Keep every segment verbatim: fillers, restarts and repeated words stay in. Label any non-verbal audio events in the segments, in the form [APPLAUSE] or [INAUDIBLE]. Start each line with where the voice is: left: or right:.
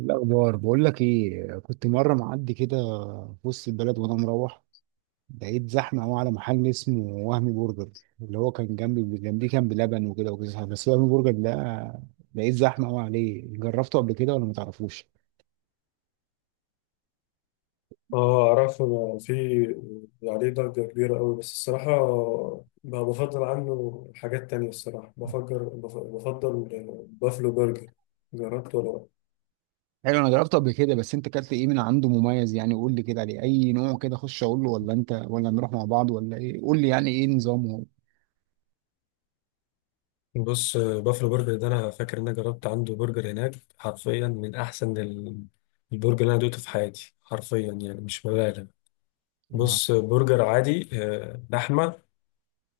right: الأخبار بقول لك إيه، كنت مرة معدي كده في وسط البلد وأنا مروح، لقيت زحمة أوي على محل اسمه وهمي برجر، اللي هو كان جنبي جنبيه كان بلبن وكده وكده، بس وهمي برجر ده لقيت زحمة أوي عليه. جربته قبل كده ولا ما تعرفوش؟
left: اه، اعرفه. أنا في عليه ضجة كبيرة قوي، بس الصراحة ما بفضل عنه. حاجات تانية الصراحة بفجر بف- بفضل بافلو برجر. جربته ولا لأ؟
right: حلو، أنا جربته قبل كده، بس أنت أكلت إيه من عنده مميز؟ يعني قول لي كده عليه أي نوع كده أخش أقول له، ولا أنت ولا نروح مع بعض ولا إيه؟ قول لي يعني إيه نظامه؟
left: بص آه، بافلو برجر ده انا فاكر ان انا جربت عنده برجر هناك، حرفيا من احسن ال- البرجر اللي انا دوقته في حياتي، حرفيا يعني مش ببالغ.
right: آه.
left: بص آه، برجر عادي، آه، لحمه،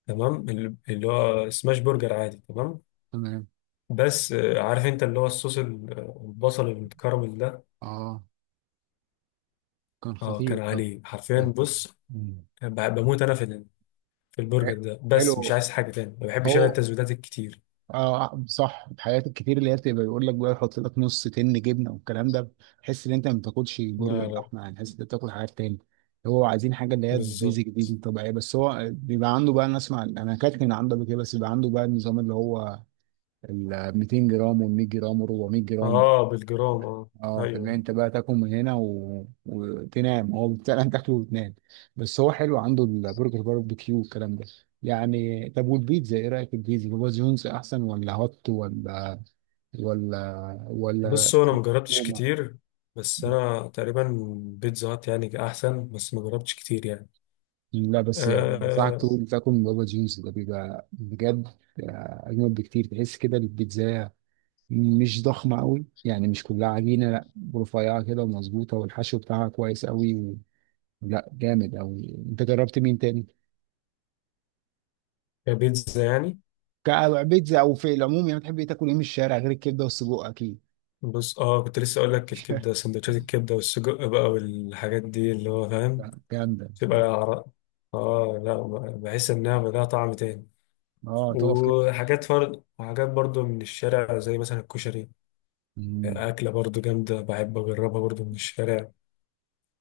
left: تمام، ال- اللي هو سماش برجر عادي، تمام.
right: تمام.
left: بس آه، عارف انت اللي هو الصوص، ال- البصل المتكرمل ده.
right: آه، كان
left: اه كان
right: خطير طب.
left: عليه حرفيا. بص
right: مم.
left: كان ب- بموت انا في ال- في البرجر ده، بس مش
right: حلو.
left: عايز حاجه تاني، ما بحبش انا
right: هو
left: التزويدات الكتير.
right: اه صح، الحاجات الكتير اللي هي بتبقى بيقول لك بقى، يحط لك نص تن جبنه والكلام ده، تحس ان انت ما بتاكلش
left: لا
right: برجر
left: لا.
right: لحمه، يعني تحس ان انت بتاكل حاجات تاني. هو عايزين حاجه اللي هي بيزك دي
left: بالظبط.
right: الطبيعيه، بس هو بيبقى عنده بقى، انا اسمع انا اكلت من عنده قبل كده، بس بيبقى عنده بقى النظام اللي هو ال مئتين جرام وال مية جرام و أربعمية جرام.
left: اه، بالجرام، اه.
right: اه، فاللي
left: ايوه.
right: انت بقى تاكل من هنا و... وتنام، هو فعلا تاكله وتنام. بس هو حلو عنده البرجر باربيكيو والكلام ده. يعني طب والبيتزا، ايه رايك في البيتزا؟ بابا جونز احسن ولا هوت ولا ولا ولا
left: بص هو انا مجربتش
right: روما؟
left: كتير، بس انا تقريبا بيتزا هات يعني احسن، بس مجربتش كتير يعني.
right: لا بس يعني انصحك
left: آه،
right: تقول تاكل من بابا جونز ده، بيبقى بجد اجمل بكتير. تحس كده البيتزا مش ضخمه قوي، يعني مش كلها عجينه، لا، رفيعه كده ومظبوطه، والحشو بتاعها كويس قوي. لا جامد قوي. انت جربت مين تاني؟
left: كبيتزا يعني.
right: ك- بيتزا او في العموم يعني، بتحب إيه تاكل ايه من الشارع غير الكبده والسجق اكيد؟
left: بص اه، كنت لسه اقول لك الكبده،
right: [LAUGHS]
left: سندوتشات الكبده والسجق بقى والحاجات دي اللي هو فاهم.
right: لا جامده.
left: تبقى عر- اه لا، بحس انها لها طعم تاني.
right: اه، تقف كده.
left: وحاجات فرد، وحاجات برضو من الشارع، زي مثلا الكشري.
right: مم.
left: أكلة برضو جامدة، بحب أجربها برضو من الشارع.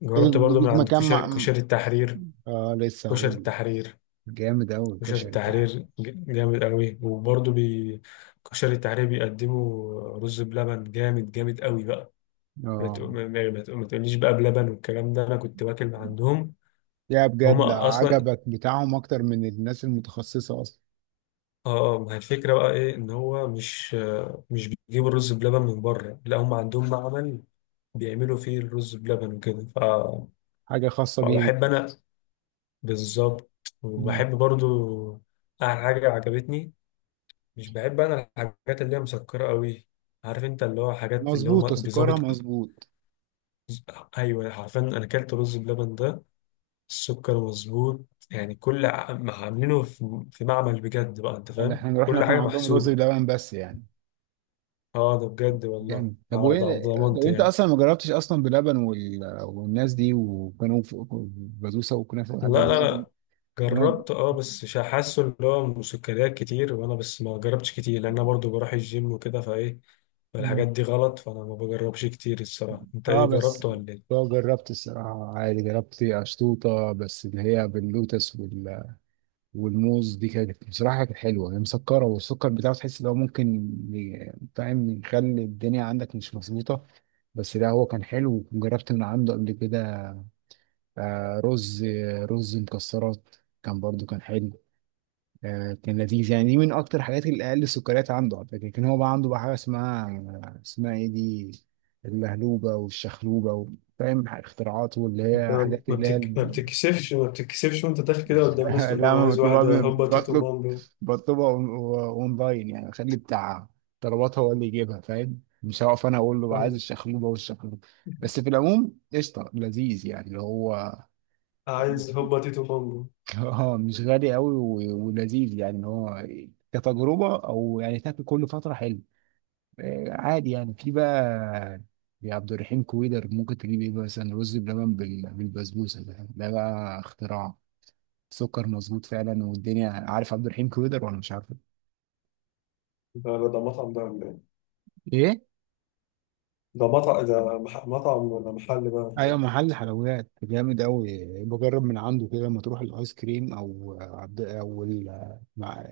left: جربت
right: طيب،
left: برضو من
right: ليك
left: عند
right: مكان
left: كشري
right: مع،
left: كشري التحرير.
right: آه لسه
left: كشري
right: هقول لك.
left: التحرير.
right: جامد قوي
left: كشري
right: الكشري
left: التحرير.
right: بتاعها.
left: ج- جامد قوي، وبرضو بي كشري التحرير بيقدموا رز بلبن جامد جامد قوي بقى. ما تق-
right: اه،
left: ما- ما- ما تق- ما تقوليش بقى بلبن والكلام ده، أنا كنت باكل من عندهم.
right: لا بجد
left: هما أصلا
right: عجبك بتاعهم اكتر من الناس المتخصصه اصلا؟
left: اه، آه، ما هي الفكرة بقى ايه، ان هو مش آه، مش بيجيبوا الرز بلبن من بره، لا هم عندهم معمل بيعملوا فيه الرز بلبن وكده، ف-
right: حاجه خاصه بيهم.
left: فبحب انا. بالظبط.
right: مم.
left: وبحب برضو اعمل حاجه عجبتني. مش بحب انا الحاجات اللي هي مسكره قوي. عارف انت اللي هو حاجات اللي هو ما-
right: مظبوط، سكرها
left: بيظبط.
right: مظبوط.
left: ايوه، حرفيا انا اكلت رز بلبن ده، السكر مظبوط يعني. كل ع- ما عاملينه في في معمل بجد بقى، انت
right: يعني
left: فاهم،
right: احنا رحنا
left: كل
right: ناكل
left: حاجه
right: عندهم رز
left: محسوبه.
right: بلبن بس يعني.
left: اه ده بجد، والله
right: جامد. طب
left: على ده على
right: وايه، طب
left: ضمانتي
right: انت
left: يعني.
right: اصلا ما جربتش اصلا بلبن وال... والناس دي، وكانوا في بسبوسه وكنافه والحاجات
left: لا
right: دي
left: لا
right: أنا
left: لا.
right: ب-
left: جربت اه بس مش حاسه اللي هو مسكريات كتير، وانا بس ما جربتش كتير، لان انا برضو بروح الجيم وكده فايه، فالحاجات
right: مم.
left: دي غلط، فانا ما بجربش كتير الصراحه. انت
right: اه
left: ايه،
right: بس،
left: جربت ولا ايه؟
right: اه جربت الصراحه عادي، جربت اشطوطه بس اللي هي باللوتس والموز دي، كانت بصراحة كانت حلوة. هي مسكرة والسكر بتاعه تحس إن هو ممكن ي- فاهم، يخلي الدنيا عندك مش مظبوطة، بس لا هو كان حلو. وجربت من عنده قبل كده آه، رز، رز مكسرات، كان برضو كان حلو. آه، كان لذيذ يعني. دي من أكتر الحاجات اللي أقل السكريات عنده على فكرة. كان هو بقى عنده بقى حاجة اسمها اسمها إيه دي، اللهلوبة والشخلوبة، فاهم، اختراعات، واللي
left: انت
right: هي حاجات
left: ما
right: اللي هي.
left: بتك... ما بتكسفش ما بتكسفش وانت داخل كده قدام الناس
right: [LAUGHS]
left: تقول له
right: لا
left: انا
right: ما
left: عايز واحده
right: بطلبها،
left: هوبا تيتو
right: بطلب،
left: مامبو.
right: بطلبها أون- اونلاين يعني، اخلي بتاع طلبات هو اللي يجيبها، فاهم، مش هقف انا اقول له عايز الشخلوبه والشخلوبه. بس في العموم قشطه لذيذ يعني اللي هو
left: عايز هوبا تيتو مامبو.
right: [LAUGHS] اه مش غالي قوي و- ولذيذ يعني، ان هو كتجربه او يعني تاكل كل فتره حلو. آه، عادي يعني في بقى، يا عبد الرحيم كويدر ممكن تجيب ايه، مثلا رز بلبن بال- بالبسبوسه، ده ده بقى اختراع. سكر مظبوط فعلا، والدنيا. عارف عبد الرحيم كويدر ولا مش عارفه؟
left: ده ده ده مطعم، ده ولا ايه؟
right: ايه.
left: ده مطعم، ده مح... مطعم ولا محل بقى ولا
right: ايوه،
left: ايه؟
right: محل حلويات جامد قوي، بجرب من عنده كده، لما تروح الايس كريم او عبد او ال- مع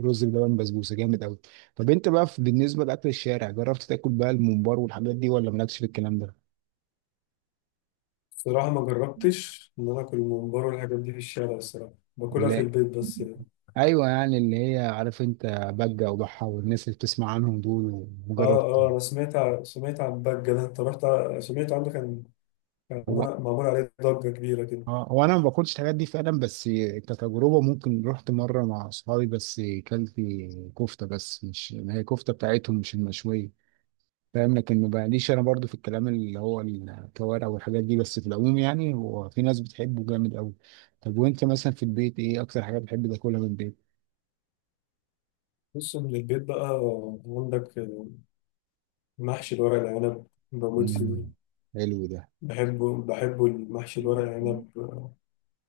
right: رز بلبن بسبوسه، جامد قوي. طب انت بقى في- بالنسبه لاكل الشارع، جربت تاكل بقى الممبار والحاجات دي، ولا مالكش في الكلام ده؟
left: الصراحه ما جربتش ان انا اكل ممبار والحاجات دي في الشارع، الصراحه باكلها في
right: لا،
left: البيت بس يعني.
right: ايوه يعني اللي هي، عارف انت، بجه وضحى والناس اللي بتسمع عنهم دول،
left: اه،
right: وجربت.
left: اه، انا سمعت ع- سمعت عن ضجة ده، انت رحت ع- سمعت عنه، كان كان معمول معمول عليه ضجة كبيرة كده.
right: اه هو انا ما باكلش الحاجات دي فعلا، بس كتجربه ممكن رحت مره مع اصحابي، بس كلت كفته بس، مش، ما هي كفته بتاعتهم مش المشويه فاهم، لكن ما بقاليش انا برضو في الكلام اللي هو الكوارع والحاجات دي. بس في العموم يعني هو في ناس بتحبه جامد قوي. طب وانت مثلا في البيت، ايه اكتر حاجه بتحب تاكلها من البيت؟
left: بص من البيت بقى، عندك محشي الورق العنب، بموت
right: امم
left: فيه.
right: حلو ده.
left: بحبه بحبه المحشي الورق العنب.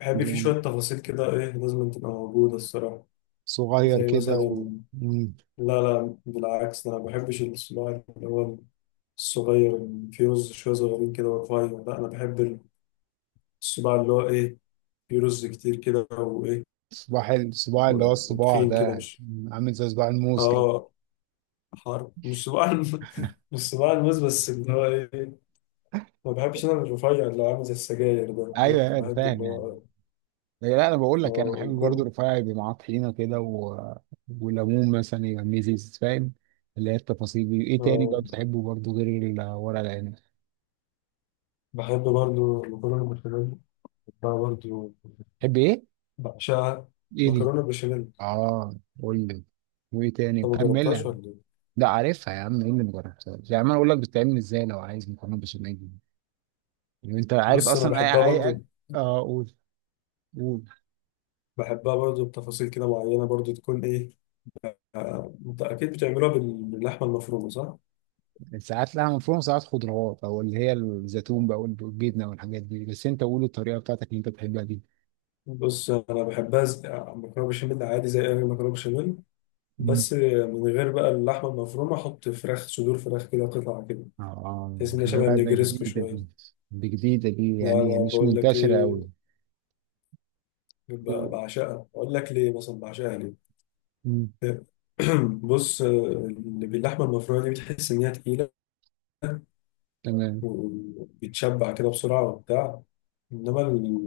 left: بحب فيه
right: جامد،
left: شوية تفاصيل كده، ايه لازم تبقى موجودة الصراحة.
right: صغير
left: زي
right: كده و
left: مثلا،
right: مم.
left: لا لا، بالعكس ده انا ما بحبش الصباع اللي هو الصغير، اللي فيه رز شوية صغيرين كده ورفيع. لا انا بحب الصباع اللي هو ايه، فيه رز كتير كده، وايه،
right: صباع الصباع اللي هو الصباع
left: وتخين
right: ده
left: كده،
right: يعني.
left: مش
right: مم. عامل زي صباع الموز كده.
left: اه، حرب، مش صباع الم- [LAUGHS] مش صباع الموز، بس اللي هو ايه، ما بحبش انا الرفيع اللي عامل زي السجاير ده. لا
right: ايوه ايوه
left: بحب
right: فاهم
left: اللي
right: يعني.
left: هو
right: لا لا، انا بقول لك انا بحب
left: اه
right: برضه
left: يكون
right: رفاعي، يبقى معاه طحينه كده و... وليمون مثلا، يبقى ميزيز فاهم، اللي هي التفاصيل دي. ايه تاني بقى
left: اه
right: بتحبه برضه غير الورق العنب؟
left: بحب برضو المكرونه بالبشاميل، بحبها برضو،
right: تحب ايه؟
left: بعشقها.
right: ايه دي؟
left: مكرونه بالبشاميل.
right: اه قول لي. وايه تاني،
left: انت ما جربتهاش
right: كملها.
left: ولا ايه؟
right: لا عارفها يا عم، ايه اللي مجربتهاش يا عم؟ انا اقول لك بتتعمل ازاي، لو عايز مكرونه بشاميل دي. يعني انت عارف
left: بص انا
right: اصلا،
left: بحبها
right: اي اي أك-
left: برضو،
right: اه قول، قول.
left: بحبها برضو بتفاصيل كده معينه برضو، تكون ايه، آه، انت اكيد بتعملوها بال- باللحمه المفرومه، صح؟
right: ساعات لها مفروم، ساعات خضروات، او اللي هي الزيتون بقى والجبنه والحاجات دي، بس انت قول الطريقه بتاعتك اللي انت بتحبها
left: بص انا بحبها ز- مكرونه بشاميل عادي، زي اي مكرونه بشاميل،
right: دي.
left: بس من غير بقى اللحمة المفرومة، أحط فراخ، صدور فراخ كده، قطع كده،
right: اه
left: بحيث إنها
right: ده
left: شبه
right: لا، ده
left: النجرسكو
right: جديدة دي،
left: شوية.
right: دي جديدة دي،
left: لا
right: يعني
left: لا.
right: مش
left: بقول لك
right: منتشرة أوي.
left: إيه، ب-
right: مم.
left: بعشقها. أقول لك ليه مثلا، بعشقها ليه.
right: مم.
left: [CLEARS THROAT] بص، اللي باللحمة المفرومة دي بتحس إنها تقيلة،
right: تمام.
left: وبتشبع كده بسرعة وبتاع، إنما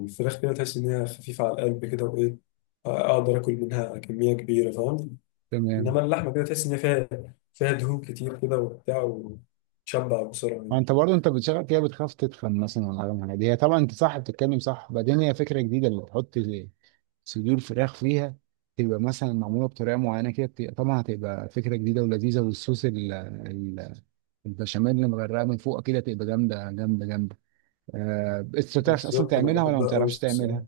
left: الفراخ كده تحس إنها خفيفة على القلب كده، وإيه، أقدر آكل منها كمية كبيرة، فاهم. إنما
right: تمام.
left: اللحمة كده تحس إن هي فيها، فيها دهون كتير كده وبتاع، وتشبع بسرعة.
right: وانت برضه انت بتشغل فيها بتخاف تدخن مثلا ولا حاجه من الحاجات دي هي طبعا انت صح بتتكلم صح بعدين هي فكره جديده اللي تحط صدور فراخ فيها تبقى مثلا معموله بطريقه معينه كده بتبقى- طبعا هتبقى فكره جديده ولذيذه والصوص ال- ال- البشاميل اللي مغرقه من فوق كده تبقى جامده جامده جامده آه، انت بتعرف اصلا
left: بالظبط، انا
right: تعملها ولا ما
left: بحبها قوي
right: بتعرفش
left: الصراحه.
right: تعملها؟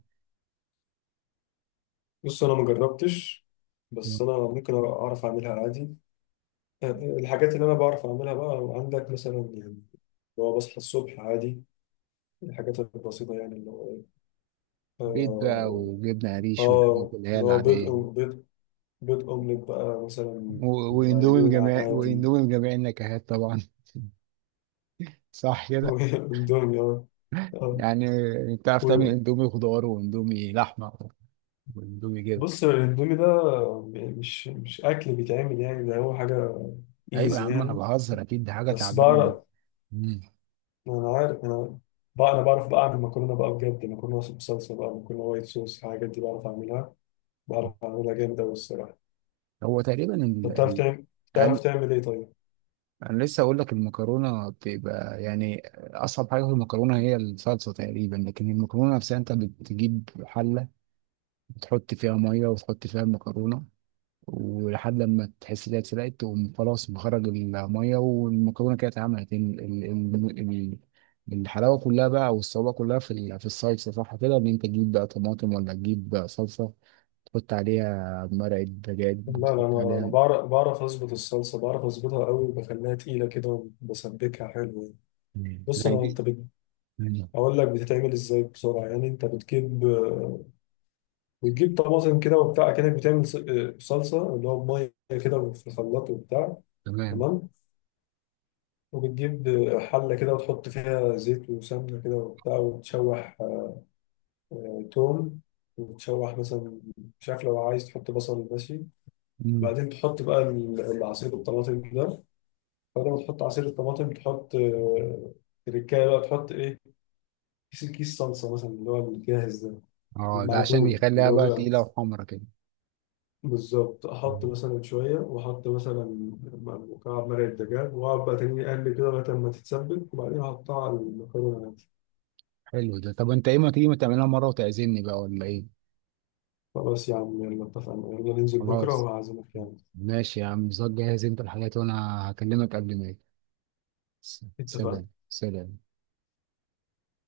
left: بص انا ما جربتش، بس انا ممكن اعرف اعملها عادي. الحاجات اللي انا بعرف اعملها بقى عندك مثلا، يعني لو بصحى الصبح عادي، الحاجات البسيطه، يعني اللي هو إيه،
right: بيض بقى
left: اه
right: وجبنة قريش والحاجات
left: آه،
right: اللي هي
left: اللي هو بيض،
right: العادية دي.
left: أو- بيض بيض اومليت بقى مثلا،
right: و- واندومي
left: وعيون
right: بجميع
left: عادي.
right: واندومي بجميع النكهات طبعا [LAUGHS] صح كده
left: [LAUGHS] اندومي، اه آه.
right: يعني بتعرف تعمل
left: و-
right: اندومي خضار واندومي لحمة واندومي جبن
left: بص الاندومي ده مش مش اكل بيتعمل يعني، ده هو حاجه
right: ايوه يا
left: ايزي
right: عم انا
left: يعني.
right: بهزر اكيد دي حاجة
left: بس
right: تعبانة
left: بعرف،
right: مم.
left: انا عارف انا بقى. انا بعرف بقى اعمل مكرونه بقى بجد، مكرونه بصلصه بقى، مكرونه وايت صوص، الحاجات دي بعرف اعملها، بعرف اعملها جامده قوي الصراحه.
right: هو تقريبا
left: طب
right: ال...
left: بتعرف
right: ال...
left: تعمل بتعرف
right: ال...
left: تعمل ايه طيب؟
right: انا لسه اقول لك المكرونة بتبقى يعني اصعب حاجة في المكرونة هي الصلصة تقريبا لكن المكرونة نفسها انت بتجيب حلة بتحط فيها مية وتحط فيها المكرونة ولحد لما تحس إنها اتسلقت تقوم خلاص مخرج المية والمكرونة كده اتعملت ال- ال- ال- ال- الحلاوة كلها بقى والصعوبة كلها في ال- في الصلصة صح كده إن أنت تجيب بقى طماطم ولا تجيب بقى صلصة تحط عليها مرقة دجاج
left: لا
right: وتحط
left: لا، انا انا
right: عليها
left: بعرف بعرف اظبط الصلصه، بعرف اظبطها قوي، وبخليها تقيله كده، وبسبكها حلو يعني.
right: مم.
left: بص
right: لا
left: انا، انت
right: دي
left: بت...
right: مم.
left: اقول لك بتتعمل ازاي بسرعه يعني. انت بتجيب بتجيب طماطم كده وبتاع كده، بتعمل ص- صلصه اللي هو بميه كده في الخلاط وبتاع،
right: تمام
left: تمام. وبتجيب حلة كده، وتحط فيها زيت وسمنة كده وبتاع، وتشوح توم وتشوح مثلا، مش عارف، لو عايز تحط بصل ماشي.
right: مم.
left: بعدين تحط بقى ال- العصير الطماطم ده. بعد ما تحط عصير الطماطم، تحط آه، تركاية بقى، تحط ايه، كيس كيس صلصة مثلا اللي هو الجاهز ده،
right: اه ده عشان
left: المعجون اللي
right: يخليها
left: هو
right: بقى
left: بقى.
right: تقيلة وحمرا كده.
left: بالظبط، أحط
right: مم.
left: مثلا شوية، وأحط مثلا مكعب مرق الدجاج، وأقعد بقى تاني أقلب كده لغاية ما تتسبك، وبعدين أحطها على المكرونة.
right: حلو ده. طب انت ايه، ما تيجي ما تعملها مرة وتعزمني بقى ولا ايه؟
left: خلاص يا عم، يلا اتفقنا، يلا ننزل بكرة
right: خلاص
left: وهعزمك يعني.
right: ماشي يا عم، ظبط جاهز انت الحاجات، وانا هكلمك قبل ما اجي. س- سلام
left: اتفقنا.
right: سلام.